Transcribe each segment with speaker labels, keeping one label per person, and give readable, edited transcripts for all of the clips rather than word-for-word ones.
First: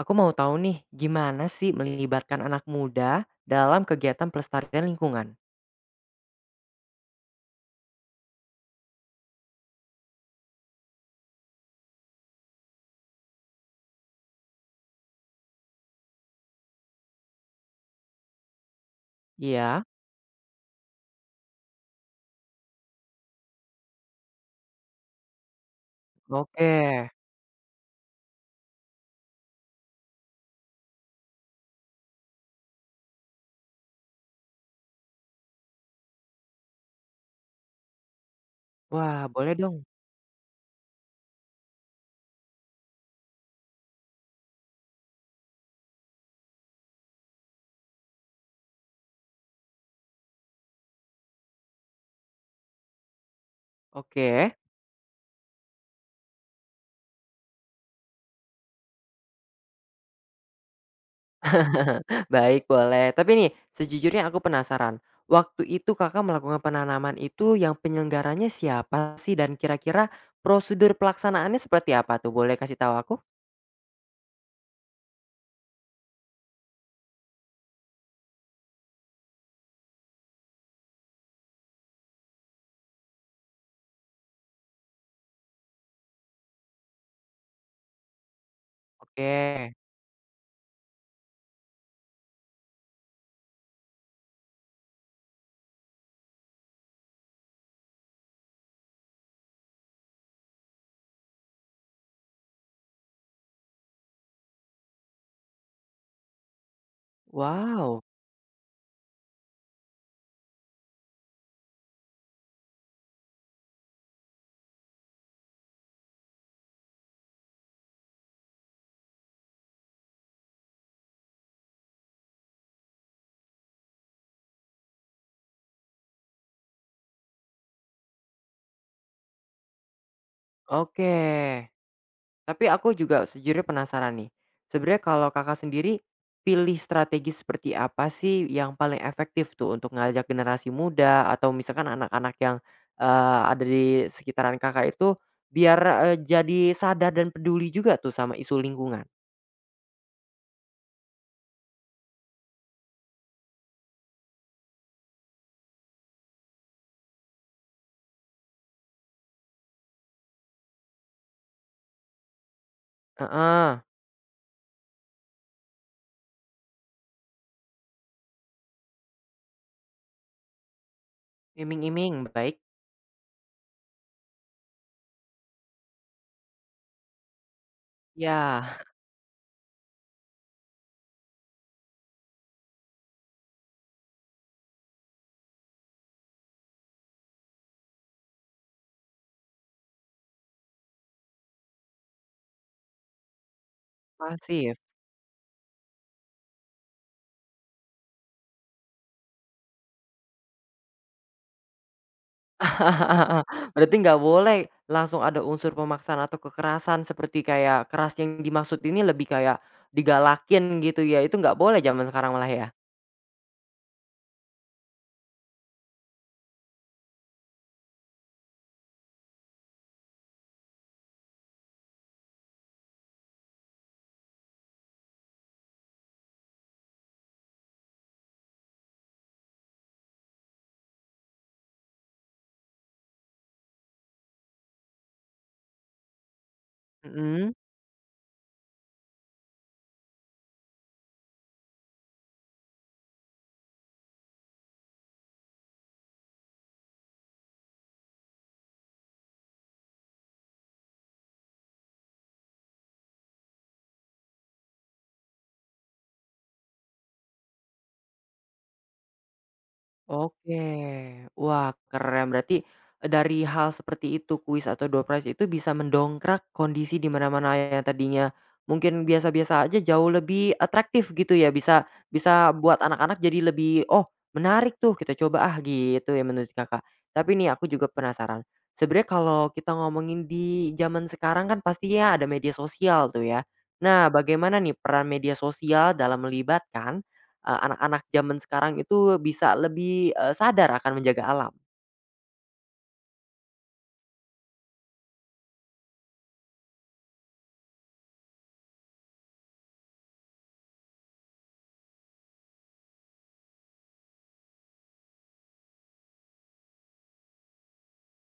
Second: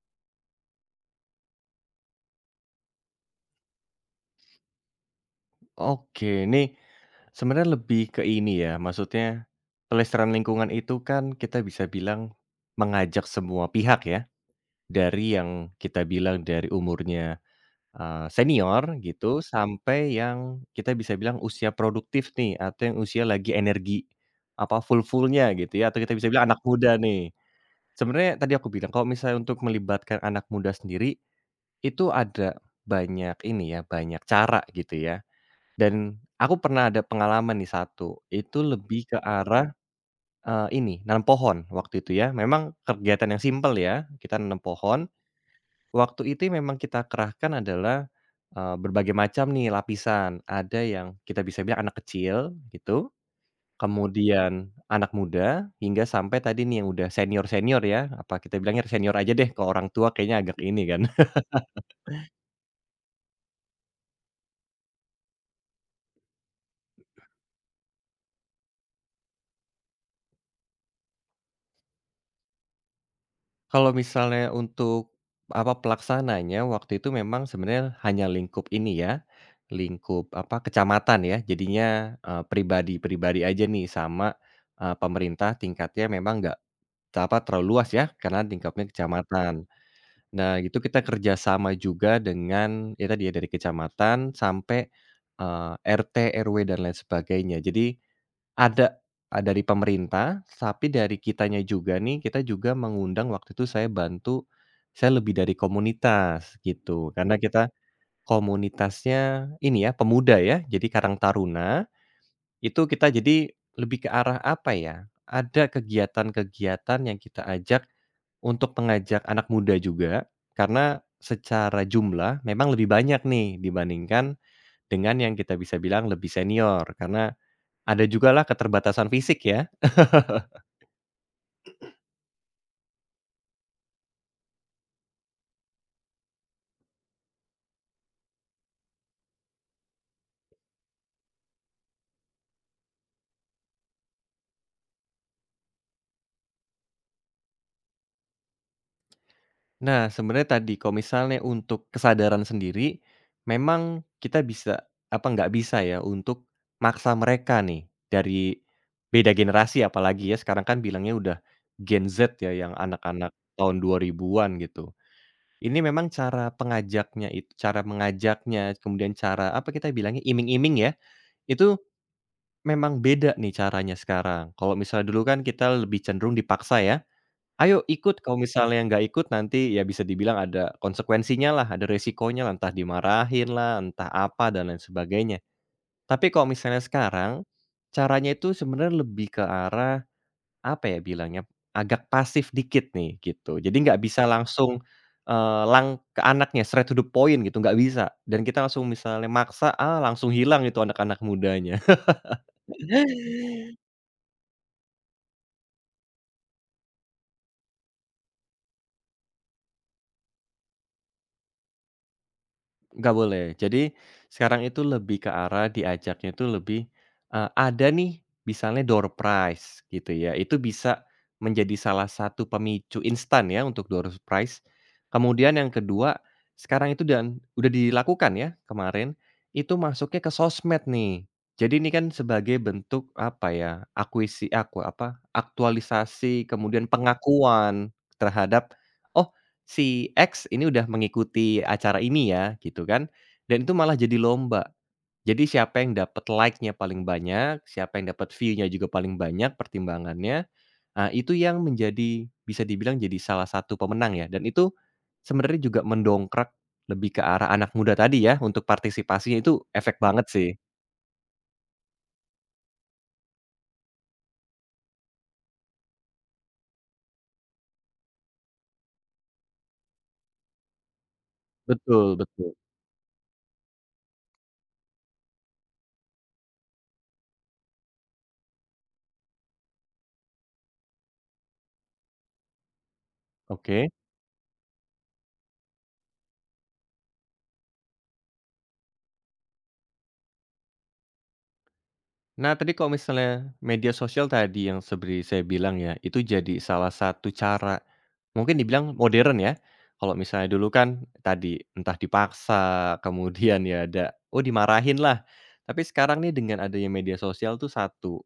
Speaker 1: Aku mau tahu nih, gimana sih melibatkan anak muda dalam kegiatan pelestarian lingkungan?
Speaker 2: Oke, nih, sebenarnya lebih ke ini ya, maksudnya pelestarian lingkungan itu kan kita bisa bilang mengajak semua pihak ya, dari yang kita bilang dari umurnya, senior gitu,
Speaker 1: Iya,
Speaker 2: sampai yang kita bisa bilang usia produktif nih, atau yang usia lagi energi, apa, full fullnya gitu ya, atau kita bisa bilang anak
Speaker 1: oke.
Speaker 2: muda nih. Sebenarnya tadi aku bilang kalau misalnya untuk melibatkan anak muda sendiri, itu ada banyak ini ya, banyak cara gitu ya. Dan aku pernah ada pengalaman nih satu, itu lebih ke
Speaker 1: Wah, boleh
Speaker 2: arah,
Speaker 1: dong.
Speaker 2: ini, nanam pohon waktu itu ya. Memang kegiatan yang simpel ya, kita nanam pohon. Waktu itu memang kita kerahkan adalah, berbagai macam nih lapisan. Ada yang kita bisa bilang anak kecil gitu,
Speaker 1: Oke,
Speaker 2: kemudian anak muda, hingga sampai tadi nih yang udah senior-senior ya, apa kita bilangnya senior aja deh, kalau orang tua kayaknya agak ini kan.
Speaker 1: baik boleh. Tapi nih, sejujurnya aku penasaran. Waktu itu kakak melakukan penanaman itu yang penyelenggaranya siapa sih dan kira-kira prosedur pelaksanaannya seperti apa tuh? Boleh kasih tahu aku?
Speaker 2: Kalau misalnya untuk, apa, pelaksananya waktu itu memang sebenarnya hanya lingkup ini ya, lingkup, apa, kecamatan ya. Jadinya, pribadi-pribadi aja nih, sama, pemerintah tingkatnya memang nggak, apa, terlalu luas ya karena tingkatnya kecamatan.
Speaker 1: Oke.
Speaker 2: Nah, itu kita kerjasama juga dengan, ya tadi ya, dari kecamatan sampai, RT, RW, dan lain sebagainya. Jadi ada, dari pemerintah, tapi dari kitanya juga nih, kita juga mengundang waktu itu saya bantu, saya lebih dari komunitas gitu, karena kita
Speaker 1: Wow.
Speaker 2: komunitasnya ini ya, pemuda ya, jadi Karang Taruna, itu kita jadi lebih ke arah apa ya, ada kegiatan-kegiatan yang kita ajak untuk mengajak anak muda juga, karena secara jumlah memang lebih banyak nih dibandingkan dengan yang kita bisa bilang lebih senior, karena ada jugalah keterbatasan fisik ya.
Speaker 1: Oke. Tapi aku juga sejujurnya penasaran nih. Sebenarnya kalau Kakak sendiri, pilih strategi seperti apa sih yang paling efektif tuh untuk ngajak generasi muda atau misalkan anak-anak yang, ada di sekitaran Kakak itu biar, jadi sadar dan peduli juga tuh sama isu lingkungan?
Speaker 2: Nah, sebenarnya tadi kalau misalnya untuk kesadaran sendiri, memang kita bisa apa nggak bisa ya untuk maksa mereka nih dari beda generasi apalagi ya sekarang kan bilangnya udah Gen Z ya, yang anak-anak
Speaker 1: Heeh,
Speaker 2: tahun 2000-an gitu. Ini memang cara pengajaknya itu, cara mengajaknya, kemudian cara apa kita bilangnya iming-iming ya, itu
Speaker 1: iming-iming, baik.
Speaker 2: memang beda nih caranya sekarang. Kalau misalnya dulu kan kita lebih cenderung dipaksa ya, ayo ikut,
Speaker 1: Ya.
Speaker 2: kalau misalnya nggak ikut nanti ya bisa dibilang ada konsekuensinya lah, ada resikonya lah, entah dimarahin lah, entah apa dan lain sebagainya. Tapi kalau misalnya sekarang, caranya itu sebenarnya lebih ke arah, apa ya bilangnya, agak pasif dikit nih gitu. Jadi nggak bisa
Speaker 1: Pasif.
Speaker 2: langsung, eee, lang ke anaknya straight to the point gitu, nggak bisa. Dan kita langsung misalnya maksa, ah, langsung hilang itu anak-anak mudanya.
Speaker 1: Berarti nggak boleh langsung ada unsur pemaksaan atau kekerasan seperti kayak keras yang dimaksud ini lebih kayak digalakin gitu ya, itu nggak boleh zaman sekarang malah ya?
Speaker 2: Nggak boleh. Jadi, sekarang itu lebih ke arah diajaknya itu lebih, ada nih misalnya door prize gitu ya, itu bisa menjadi salah satu pemicu instan ya untuk door prize. Kemudian yang kedua, sekarang itu dan udah dilakukan ya kemarin, itu masuknya ke sosmed nih. Jadi ini kan sebagai bentuk apa ya, aktualisasi kemudian
Speaker 1: Mhm.
Speaker 2: pengakuan terhadap, "Oh, Si X ini udah mengikuti acara ini ya," gitu kan, dan itu malah jadi lomba. Jadi siapa yang dapat like-nya paling banyak, siapa yang dapat view-nya juga paling banyak pertimbangannya, ah, itu yang menjadi bisa dibilang jadi salah satu pemenang ya, dan itu sebenarnya juga mendongkrak lebih ke arah anak muda tadi ya, untuk partisipasinya itu efek banget sih.
Speaker 1: Oke, wah keren berarti, dari hal seperti itu kuis atau door prize itu bisa mendongkrak kondisi di mana-mana yang tadinya mungkin biasa-biasa aja jauh lebih atraktif gitu ya bisa
Speaker 2: Betul,
Speaker 1: bisa
Speaker 2: betul.
Speaker 1: buat anak-anak jadi lebih, "Oh menarik tuh kita coba ah," gitu ya menurut Kakak. Tapi nih aku juga penasaran, sebenarnya kalau kita ngomongin di zaman sekarang kan pastinya ada media sosial tuh ya.
Speaker 2: Oke.
Speaker 1: Nah bagaimana nih peran media sosial dalam melibatkan anak-anak zaman sekarang itu bisa lebih, sadar akan menjaga alam.
Speaker 2: Nah, tadi kalau misalnya media sosial tadi yang seperti saya bilang ya, itu jadi salah satu cara, mungkin dibilang modern ya. Kalau misalnya dulu kan tadi entah dipaksa, kemudian ya ada, oh, dimarahin lah. Tapi sekarang nih dengan adanya media sosial tuh satu,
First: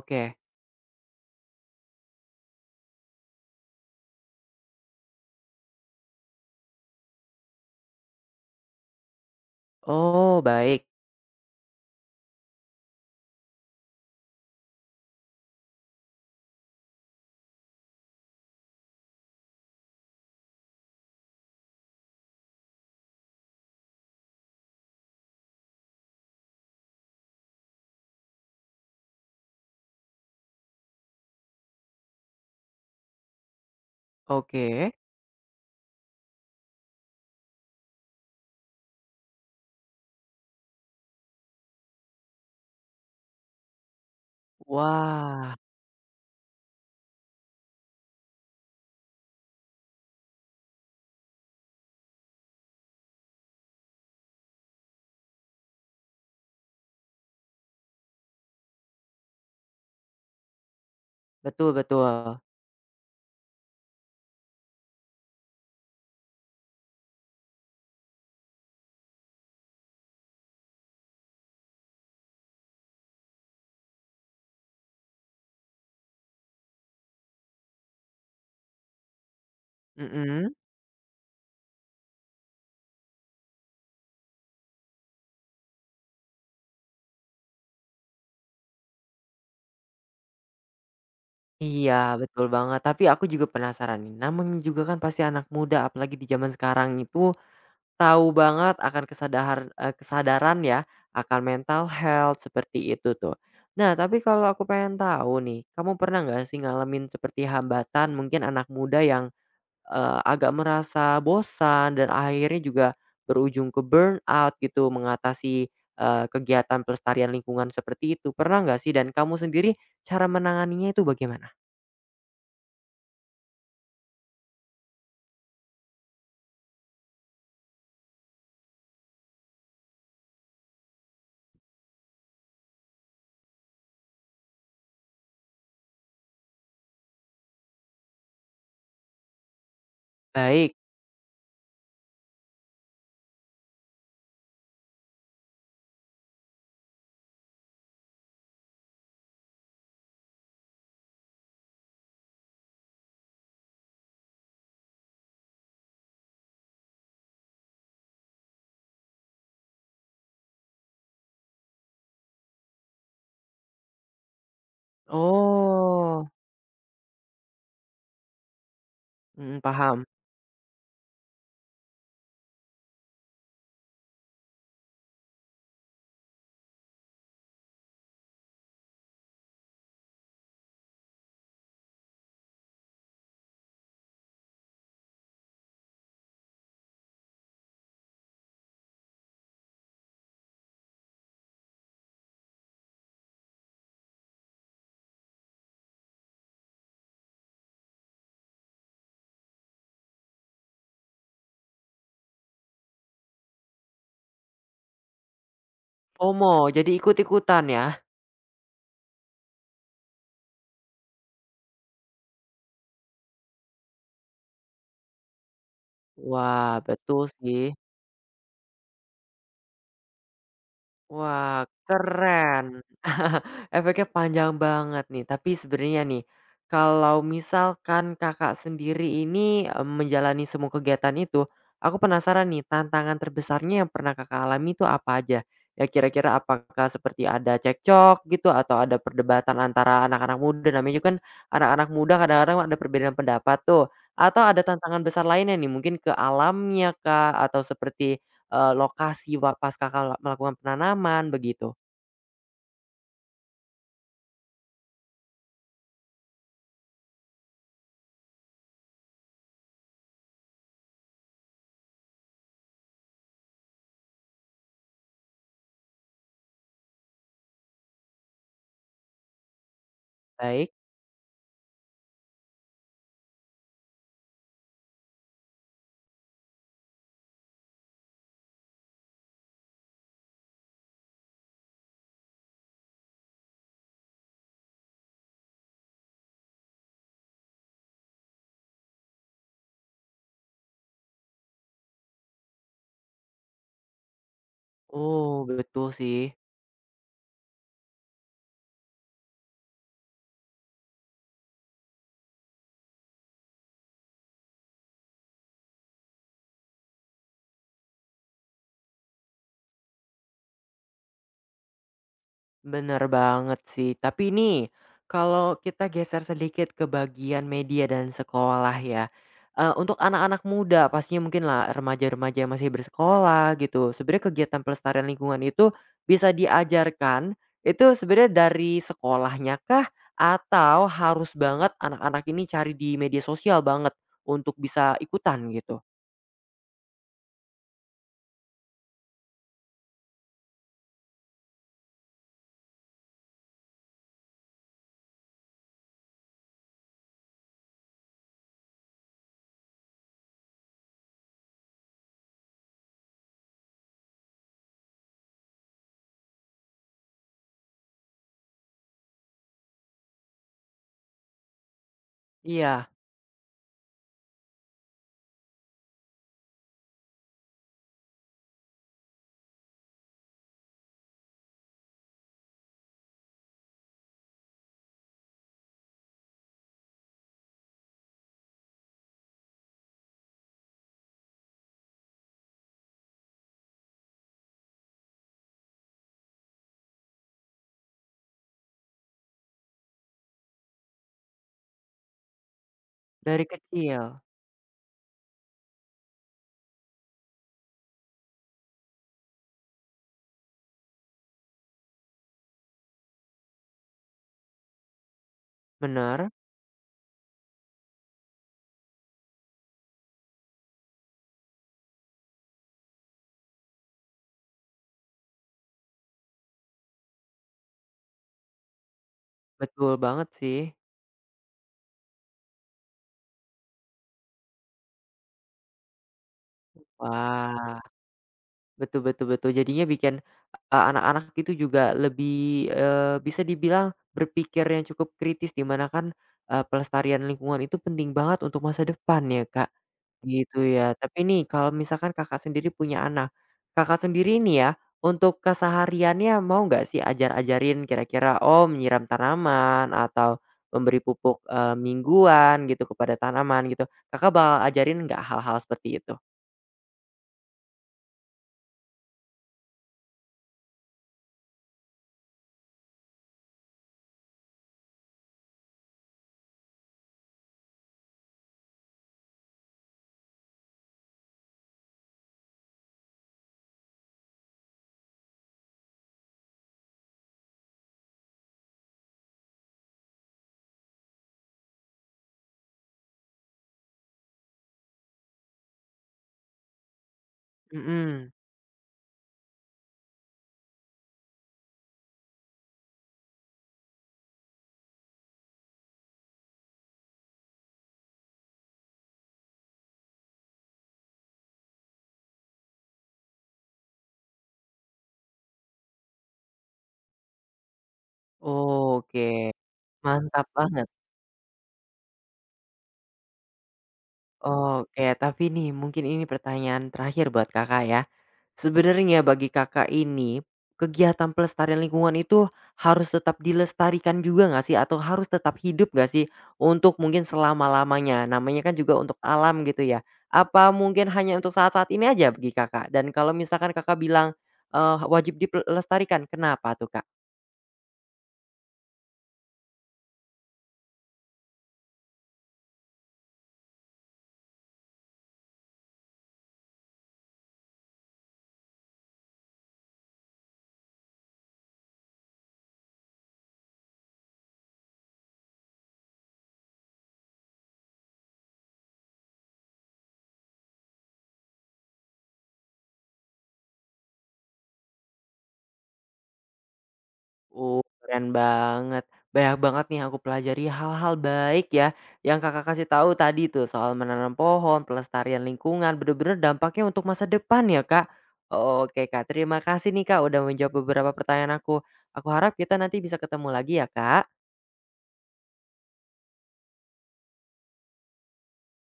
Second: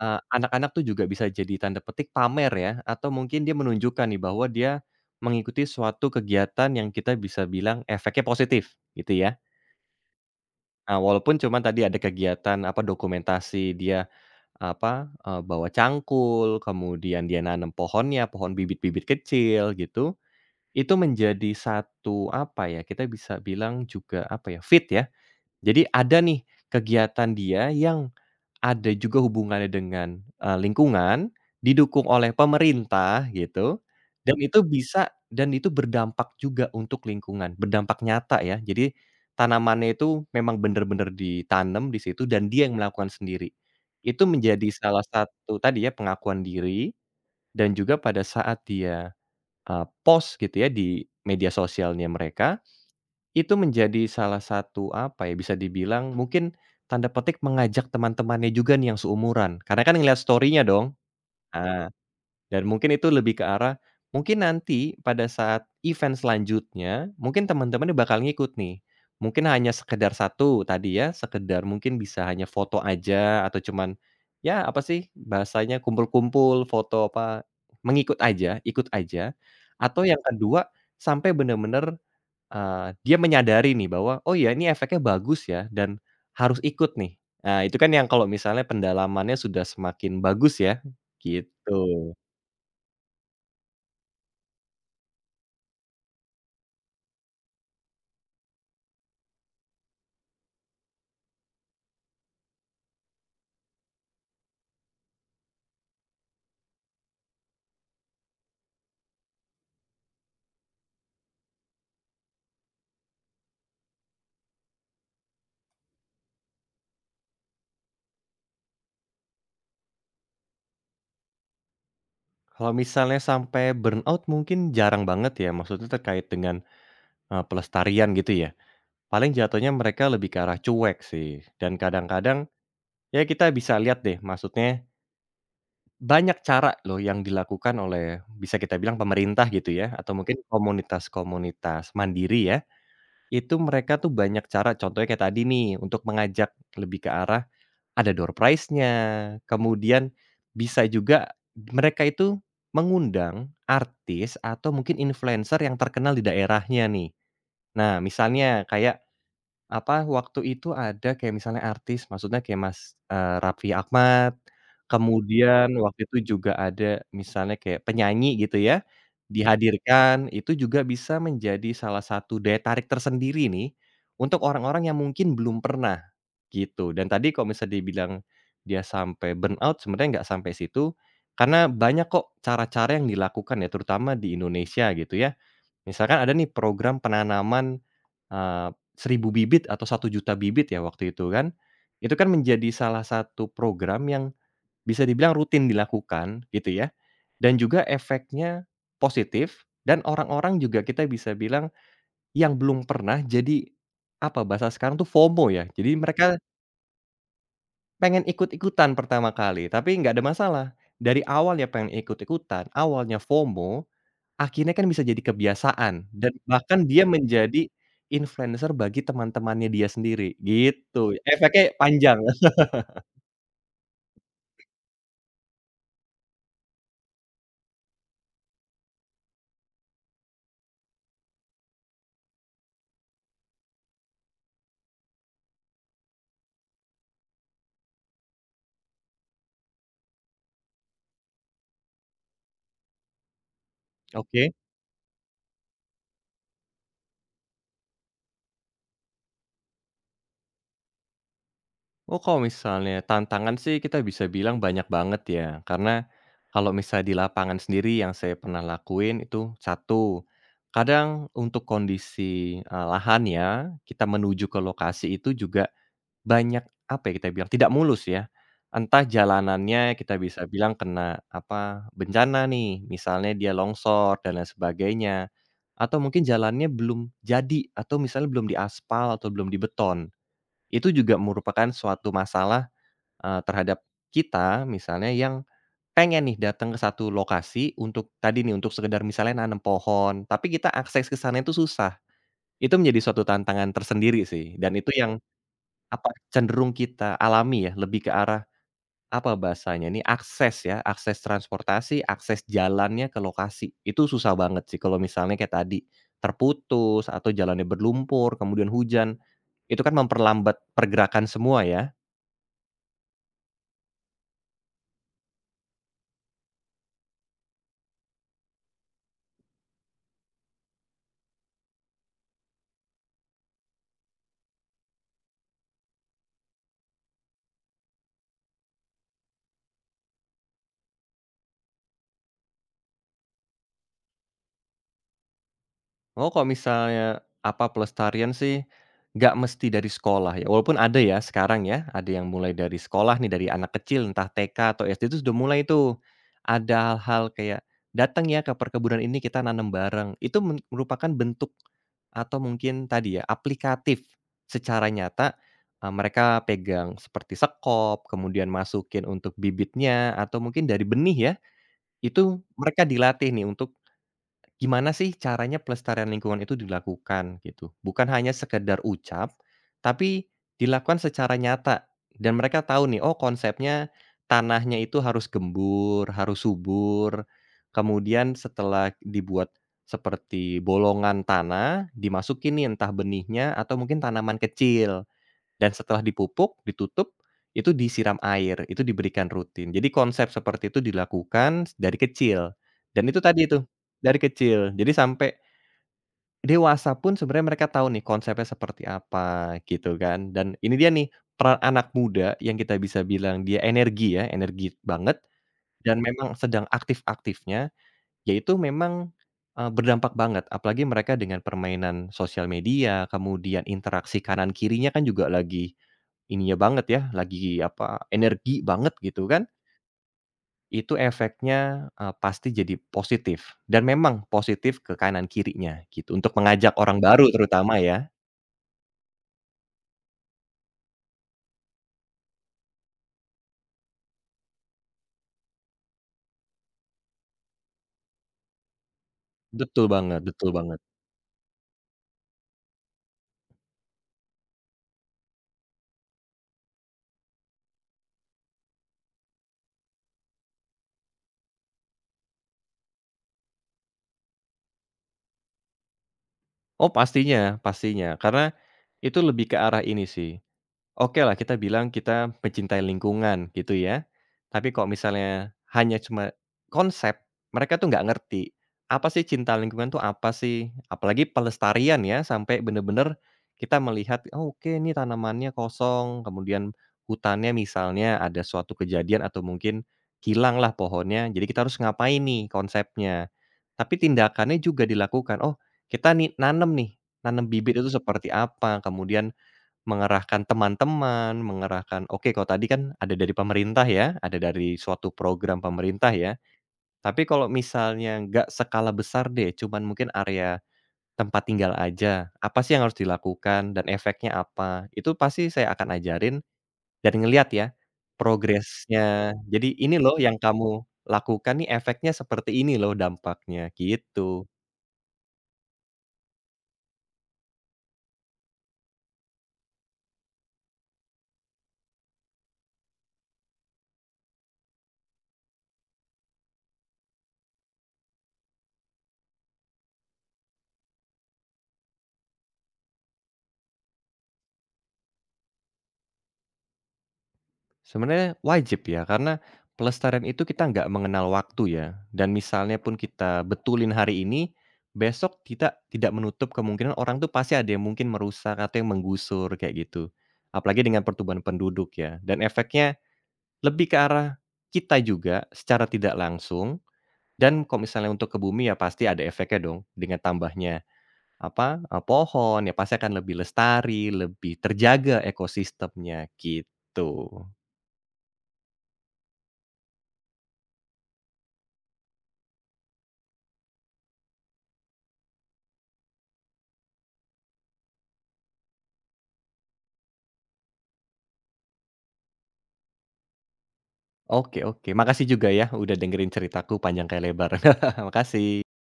Speaker 2: anak-anak tuh juga bisa jadi tanda petik pamer ya, atau mungkin dia menunjukkan nih bahwa dia mengikuti suatu kegiatan yang kita bisa bilang efeknya positif gitu ya.
Speaker 1: Oh, baik.
Speaker 2: Nah, walaupun cuman tadi ada kegiatan apa dokumentasi dia apa, bawa cangkul, kemudian dia nanam pohonnya, pohon bibit-bibit kecil gitu, itu menjadi satu, apa ya, kita bisa bilang juga, apa ya, fit ya. Jadi ada nih kegiatan dia yang ada juga hubungannya dengan, lingkungan, didukung oleh pemerintah gitu, dan itu
Speaker 1: Oke.
Speaker 2: bisa dan itu berdampak juga untuk lingkungan, berdampak nyata ya. Jadi tanamannya itu memang bener-bener ditanam di situ dan dia yang melakukan sendiri. Itu menjadi salah
Speaker 1: Wah,
Speaker 2: satu tadi ya pengakuan diri dan juga pada saat dia, post gitu ya di media sosialnya mereka, itu menjadi salah satu, apa ya, bisa dibilang mungkin tanda petik mengajak teman-temannya juga nih yang seumuran, karena kan ngeliat story-nya dong.
Speaker 1: betul
Speaker 2: Nah,
Speaker 1: betul.
Speaker 2: dan mungkin itu lebih ke arah, mungkin nanti pada saat event selanjutnya, mungkin teman-temannya bakal ngikut nih. Mungkin hanya sekedar satu tadi ya, sekedar mungkin bisa hanya foto aja atau cuman, ya apa sih bahasanya, kumpul-kumpul, foto apa, mengikut aja, ikut aja. Atau yang
Speaker 1: Mhm.
Speaker 2: kedua, sampai bener-bener dia menyadari nih bahwa, "Oh ya, ini efeknya bagus ya dan harus ikut nih." Nah itu kan yang kalau misalnya pendalamannya sudah semakin bagus ya, gitu.
Speaker 1: Iya, betul banget. Tapi aku juga penasaran nih, namanya juga kan pasti anak muda, apalagi di zaman sekarang itu tahu banget akan kesadaran ya akan mental health seperti itu tuh. Nah, tapi kalau aku pengen tahu nih, kamu pernah nggak sih ngalamin seperti hambatan mungkin anak muda yang agak merasa bosan dan akhirnya juga berujung ke burnout gitu mengatasi, kegiatan pelestarian lingkungan seperti itu. Pernah nggak sih? Dan kamu sendiri cara menanganinya itu bagaimana?
Speaker 2: Kalau misalnya sampai burnout mungkin jarang banget ya, maksudnya terkait dengan, pelestarian gitu ya. Paling jatuhnya mereka lebih ke arah cuek sih, dan kadang-kadang ya kita bisa lihat deh, maksudnya banyak cara loh yang dilakukan oleh bisa kita bilang pemerintah gitu ya, atau mungkin
Speaker 1: Baik.
Speaker 2: komunitas-komunitas mandiri ya. Itu mereka tuh banyak cara, contohnya kayak tadi nih, untuk mengajak lebih ke arah ada door prize-nya, kemudian bisa juga mereka itu mengundang artis atau mungkin influencer yang terkenal di daerahnya nih. Nah, misalnya kayak apa, waktu itu ada kayak misalnya artis, maksudnya kayak Mas, Raffi Ahmad, kemudian waktu
Speaker 1: Oh,
Speaker 2: itu juga ada misalnya kayak penyanyi gitu ya,
Speaker 1: mhm, paham.
Speaker 2: dihadirkan, itu juga bisa menjadi salah satu daya tarik tersendiri nih, untuk orang-orang yang mungkin belum pernah, gitu. Dan tadi kalau misalnya dibilang dia sampai burnout, sebenarnya nggak sampai situ, karena banyak kok cara-cara yang dilakukan ya, terutama di Indonesia gitu ya. Misalkan ada nih program penanaman, eee, 1.000 bibit atau 1 juta bibit ya waktu itu kan. Itu kan menjadi salah satu program yang bisa dibilang rutin dilakukan gitu ya, dan juga efeknya positif dan orang-orang juga kita bisa bilang yang belum pernah jadi, apa bahasa sekarang tuh FOMO ya. Jadi mereka
Speaker 1: FOMO, jadi ikut-ikutan ya?
Speaker 2: pengen ikut-ikutan pertama kali, tapi nggak ada masalah. Dari awal ya pengen ikut-ikutan, awalnya FOMO. Akhirnya kan bisa jadi kebiasaan dan
Speaker 1: Wah,
Speaker 2: bahkan dia
Speaker 1: betul sih.
Speaker 2: menjadi influencer bagi teman-temannya dia sendiri, gitu.
Speaker 1: Wah,
Speaker 2: Efeknya panjang.
Speaker 1: keren. Efeknya panjang banget nih. Tapi sebenarnya nih, kalau misalkan Kakak sendiri ini, menjalani semua kegiatan itu, aku penasaran nih tantangan terbesarnya yang pernah Kakak alami itu apa aja? Ya kira-kira apakah seperti ada cekcok gitu atau ada perdebatan antara anak-anak muda? Namanya juga kan anak-anak muda kadang-kadang ada perbedaan pendapat tuh. Atau
Speaker 2: Oke.
Speaker 1: ada tantangan besar lainnya nih mungkin ke alamnya kah, atau seperti lokasi wa pasca kala melakukan penanaman begitu?
Speaker 2: Oh, kalau misalnya tantangan sih kita bisa bilang banyak banget ya, karena kalau misal di lapangan sendiri yang saya pernah lakuin itu, satu, kadang untuk kondisi, lahannya, kita menuju ke lokasi itu juga banyak, apa ya kita bilang, tidak mulus ya. Entah jalanannya kita bisa
Speaker 1: Baik.
Speaker 2: bilang kena, apa, bencana nih, misalnya dia longsor dan lain sebagainya, atau mungkin jalannya belum jadi atau misalnya belum diaspal atau belum dibeton. Itu juga merupakan suatu masalah, terhadap kita misalnya yang pengen nih datang ke satu lokasi untuk tadi nih, untuk sekedar misalnya nanam pohon, tapi kita akses ke sana itu susah. Itu menjadi suatu tantangan tersendiri sih, dan itu yang
Speaker 1: Oh, betul
Speaker 2: apa
Speaker 1: sih,
Speaker 2: cenderung kita alami ya, lebih ke arah apa bahasanya, ini akses ya, akses transportasi, akses jalannya ke lokasi. Itu susah banget sih kalau misalnya kayak tadi, terputus atau jalannya berlumpur, kemudian hujan, itu kan memperlambat pergerakan semua ya.
Speaker 1: bener banget sih. Tapi ini kalau kita geser sedikit ke bagian media dan sekolah ya, untuk anak-anak muda pastinya mungkin lah remaja-remaja yang masih bersekolah gitu, sebenarnya kegiatan pelestarian lingkungan itu bisa diajarkan itu sebenarnya dari sekolahnya kah? Atau harus banget anak-anak ini cari di media sosial banget untuk bisa ikutan gitu?
Speaker 2: Oh, kalau misalnya apa pelestarian sih, nggak mesti dari sekolah ya, walaupun ada ya sekarang ya, ada yang mulai dari sekolah nih, dari anak kecil entah TK atau SD itu sudah mulai tuh, ada hal-hal kayak, "Datang ya ke perkebunan ini, kita nanam bareng." Itu merupakan bentuk atau mungkin tadi ya, aplikatif secara nyata, mereka pegang seperti sekop, kemudian masukin untuk bibitnya atau mungkin dari benih ya, itu mereka
Speaker 1: Iya.
Speaker 2: dilatih nih untuk gimana sih caranya pelestarian lingkungan itu dilakukan gitu? Bukan hanya sekedar ucap, tapi dilakukan secara nyata dan mereka tahu nih, oh, konsepnya tanahnya itu harus gembur, harus subur. Kemudian setelah dibuat seperti bolongan tanah, dimasukin nih entah benihnya atau mungkin tanaman kecil. Dan setelah dipupuk, ditutup, itu disiram air, itu diberikan rutin. Jadi konsep seperti itu dilakukan dari kecil, dan itu tadi
Speaker 1: Dari
Speaker 2: itu dari
Speaker 1: kecil,
Speaker 2: kecil. Jadi sampai dewasa pun sebenarnya mereka tahu nih konsepnya seperti apa, gitu kan. Dan ini dia nih, peran anak muda yang kita bisa bilang dia energi ya, energi banget dan
Speaker 1: bener,
Speaker 2: memang sedang aktif-aktifnya. Ya itu memang, berdampak banget, apalagi mereka dengan permainan sosial media, kemudian interaksi kanan kirinya kan juga lagi ininya banget ya, lagi apa, energi banget gitu kan.
Speaker 1: betul banget sih.
Speaker 2: Itu efeknya, pasti jadi positif dan memang positif ke kanan kirinya gitu, untuk mengajak orang baru terutama
Speaker 1: Wah,
Speaker 2: ya.
Speaker 1: betul betul betul. Jadinya bikin, anak-anak itu juga lebih, bisa dibilang berpikir yang cukup kritis di mana kan, pelestarian lingkungan itu penting banget untuk masa depan ya, Kak.
Speaker 2: Betul banget, betul
Speaker 1: Gitu
Speaker 2: banget.
Speaker 1: ya. Tapi nih kalau misalkan Kakak sendiri punya anak, Kakak sendiri nih ya, untuk kesehariannya mau nggak sih ajar-ajarin kira-kira, oh menyiram tanaman atau memberi pupuk, mingguan gitu kepada tanaman gitu, Kakak bakal ajarin nggak hal-hal seperti itu?
Speaker 2: Oh, pastinya, pastinya, karena itu lebih ke arah ini sih, oke lah kita bilang kita mencintai lingkungan gitu ya. Tapi kalau misalnya hanya cuma konsep, mereka tuh nggak ngerti, apa sih cinta lingkungan tuh apa sih? Apalagi pelestarian ya, sampai bener-bener kita melihat, "Oh oke, ini tanamannya kosong," kemudian hutannya misalnya ada suatu kejadian atau mungkin hilanglah pohonnya, jadi kita harus ngapain nih konsepnya. Tapi tindakannya juga dilakukan, "Oh, kita nih, nanam bibit itu
Speaker 1: Mhm.
Speaker 2: seperti apa," kemudian mengerahkan teman-teman, mengerahkan, oke kalau tadi kan ada dari pemerintah ya, ada dari suatu program pemerintah ya. Tapi kalau misalnya nggak skala besar deh, cuman mungkin area tempat tinggal aja, apa sih yang harus dilakukan dan efeknya apa? Itu pasti saya akan ajarin dan ngelihat ya
Speaker 1: Oke,
Speaker 2: progresnya. Jadi, "Ini loh yang
Speaker 1: mantap
Speaker 2: kamu
Speaker 1: banget.
Speaker 2: lakukan nih, efeknya seperti ini loh, dampaknya," gitu.
Speaker 1: Oh, oke, tapi nih mungkin ini pertanyaan terakhir buat Kakak ya. Sebenarnya bagi Kakak ini, kegiatan pelestarian lingkungan itu harus tetap dilestarikan juga nggak sih? Atau harus tetap hidup nggak sih untuk mungkin selama-lamanya? Namanya kan juga untuk alam gitu ya. Apa mungkin hanya untuk saat-saat ini aja bagi Kakak? Dan kalau misalkan Kakak bilang eh, wajib dilestarikan, kenapa tuh Kak?
Speaker 2: Sebenarnya wajib ya, karena pelestarian itu kita nggak mengenal waktu ya, dan misalnya pun kita betulin hari ini, besok kita tidak menutup kemungkinan orang tuh pasti ada yang mungkin merusak atau yang menggusur kayak gitu. Apalagi dengan pertumbuhan penduduk ya, dan efeknya lebih ke arah kita juga secara tidak langsung, dan kalau misalnya untuk ke bumi ya pasti ada efeknya dong dengan tambahnya apa, pohon ya, pasti akan lebih lestari, lebih terjaga ekosistemnya, gitu.
Speaker 1: Oh, keren banget. Banyak banget nih yang aku pelajari hal-hal baik ya yang Kakak kasih tahu tadi tuh soal menanam pohon, pelestarian lingkungan, bener-bener dampaknya untuk masa depan ya Kak. Oke Kak, terima kasih nih Kak udah menjawab beberapa pertanyaan aku. Aku harap kita nanti bisa ketemu lagi ya Kak.
Speaker 2: Oke, oke, makasih juga ya udah dengerin ceritaku panjang kayak lebar. Makasih.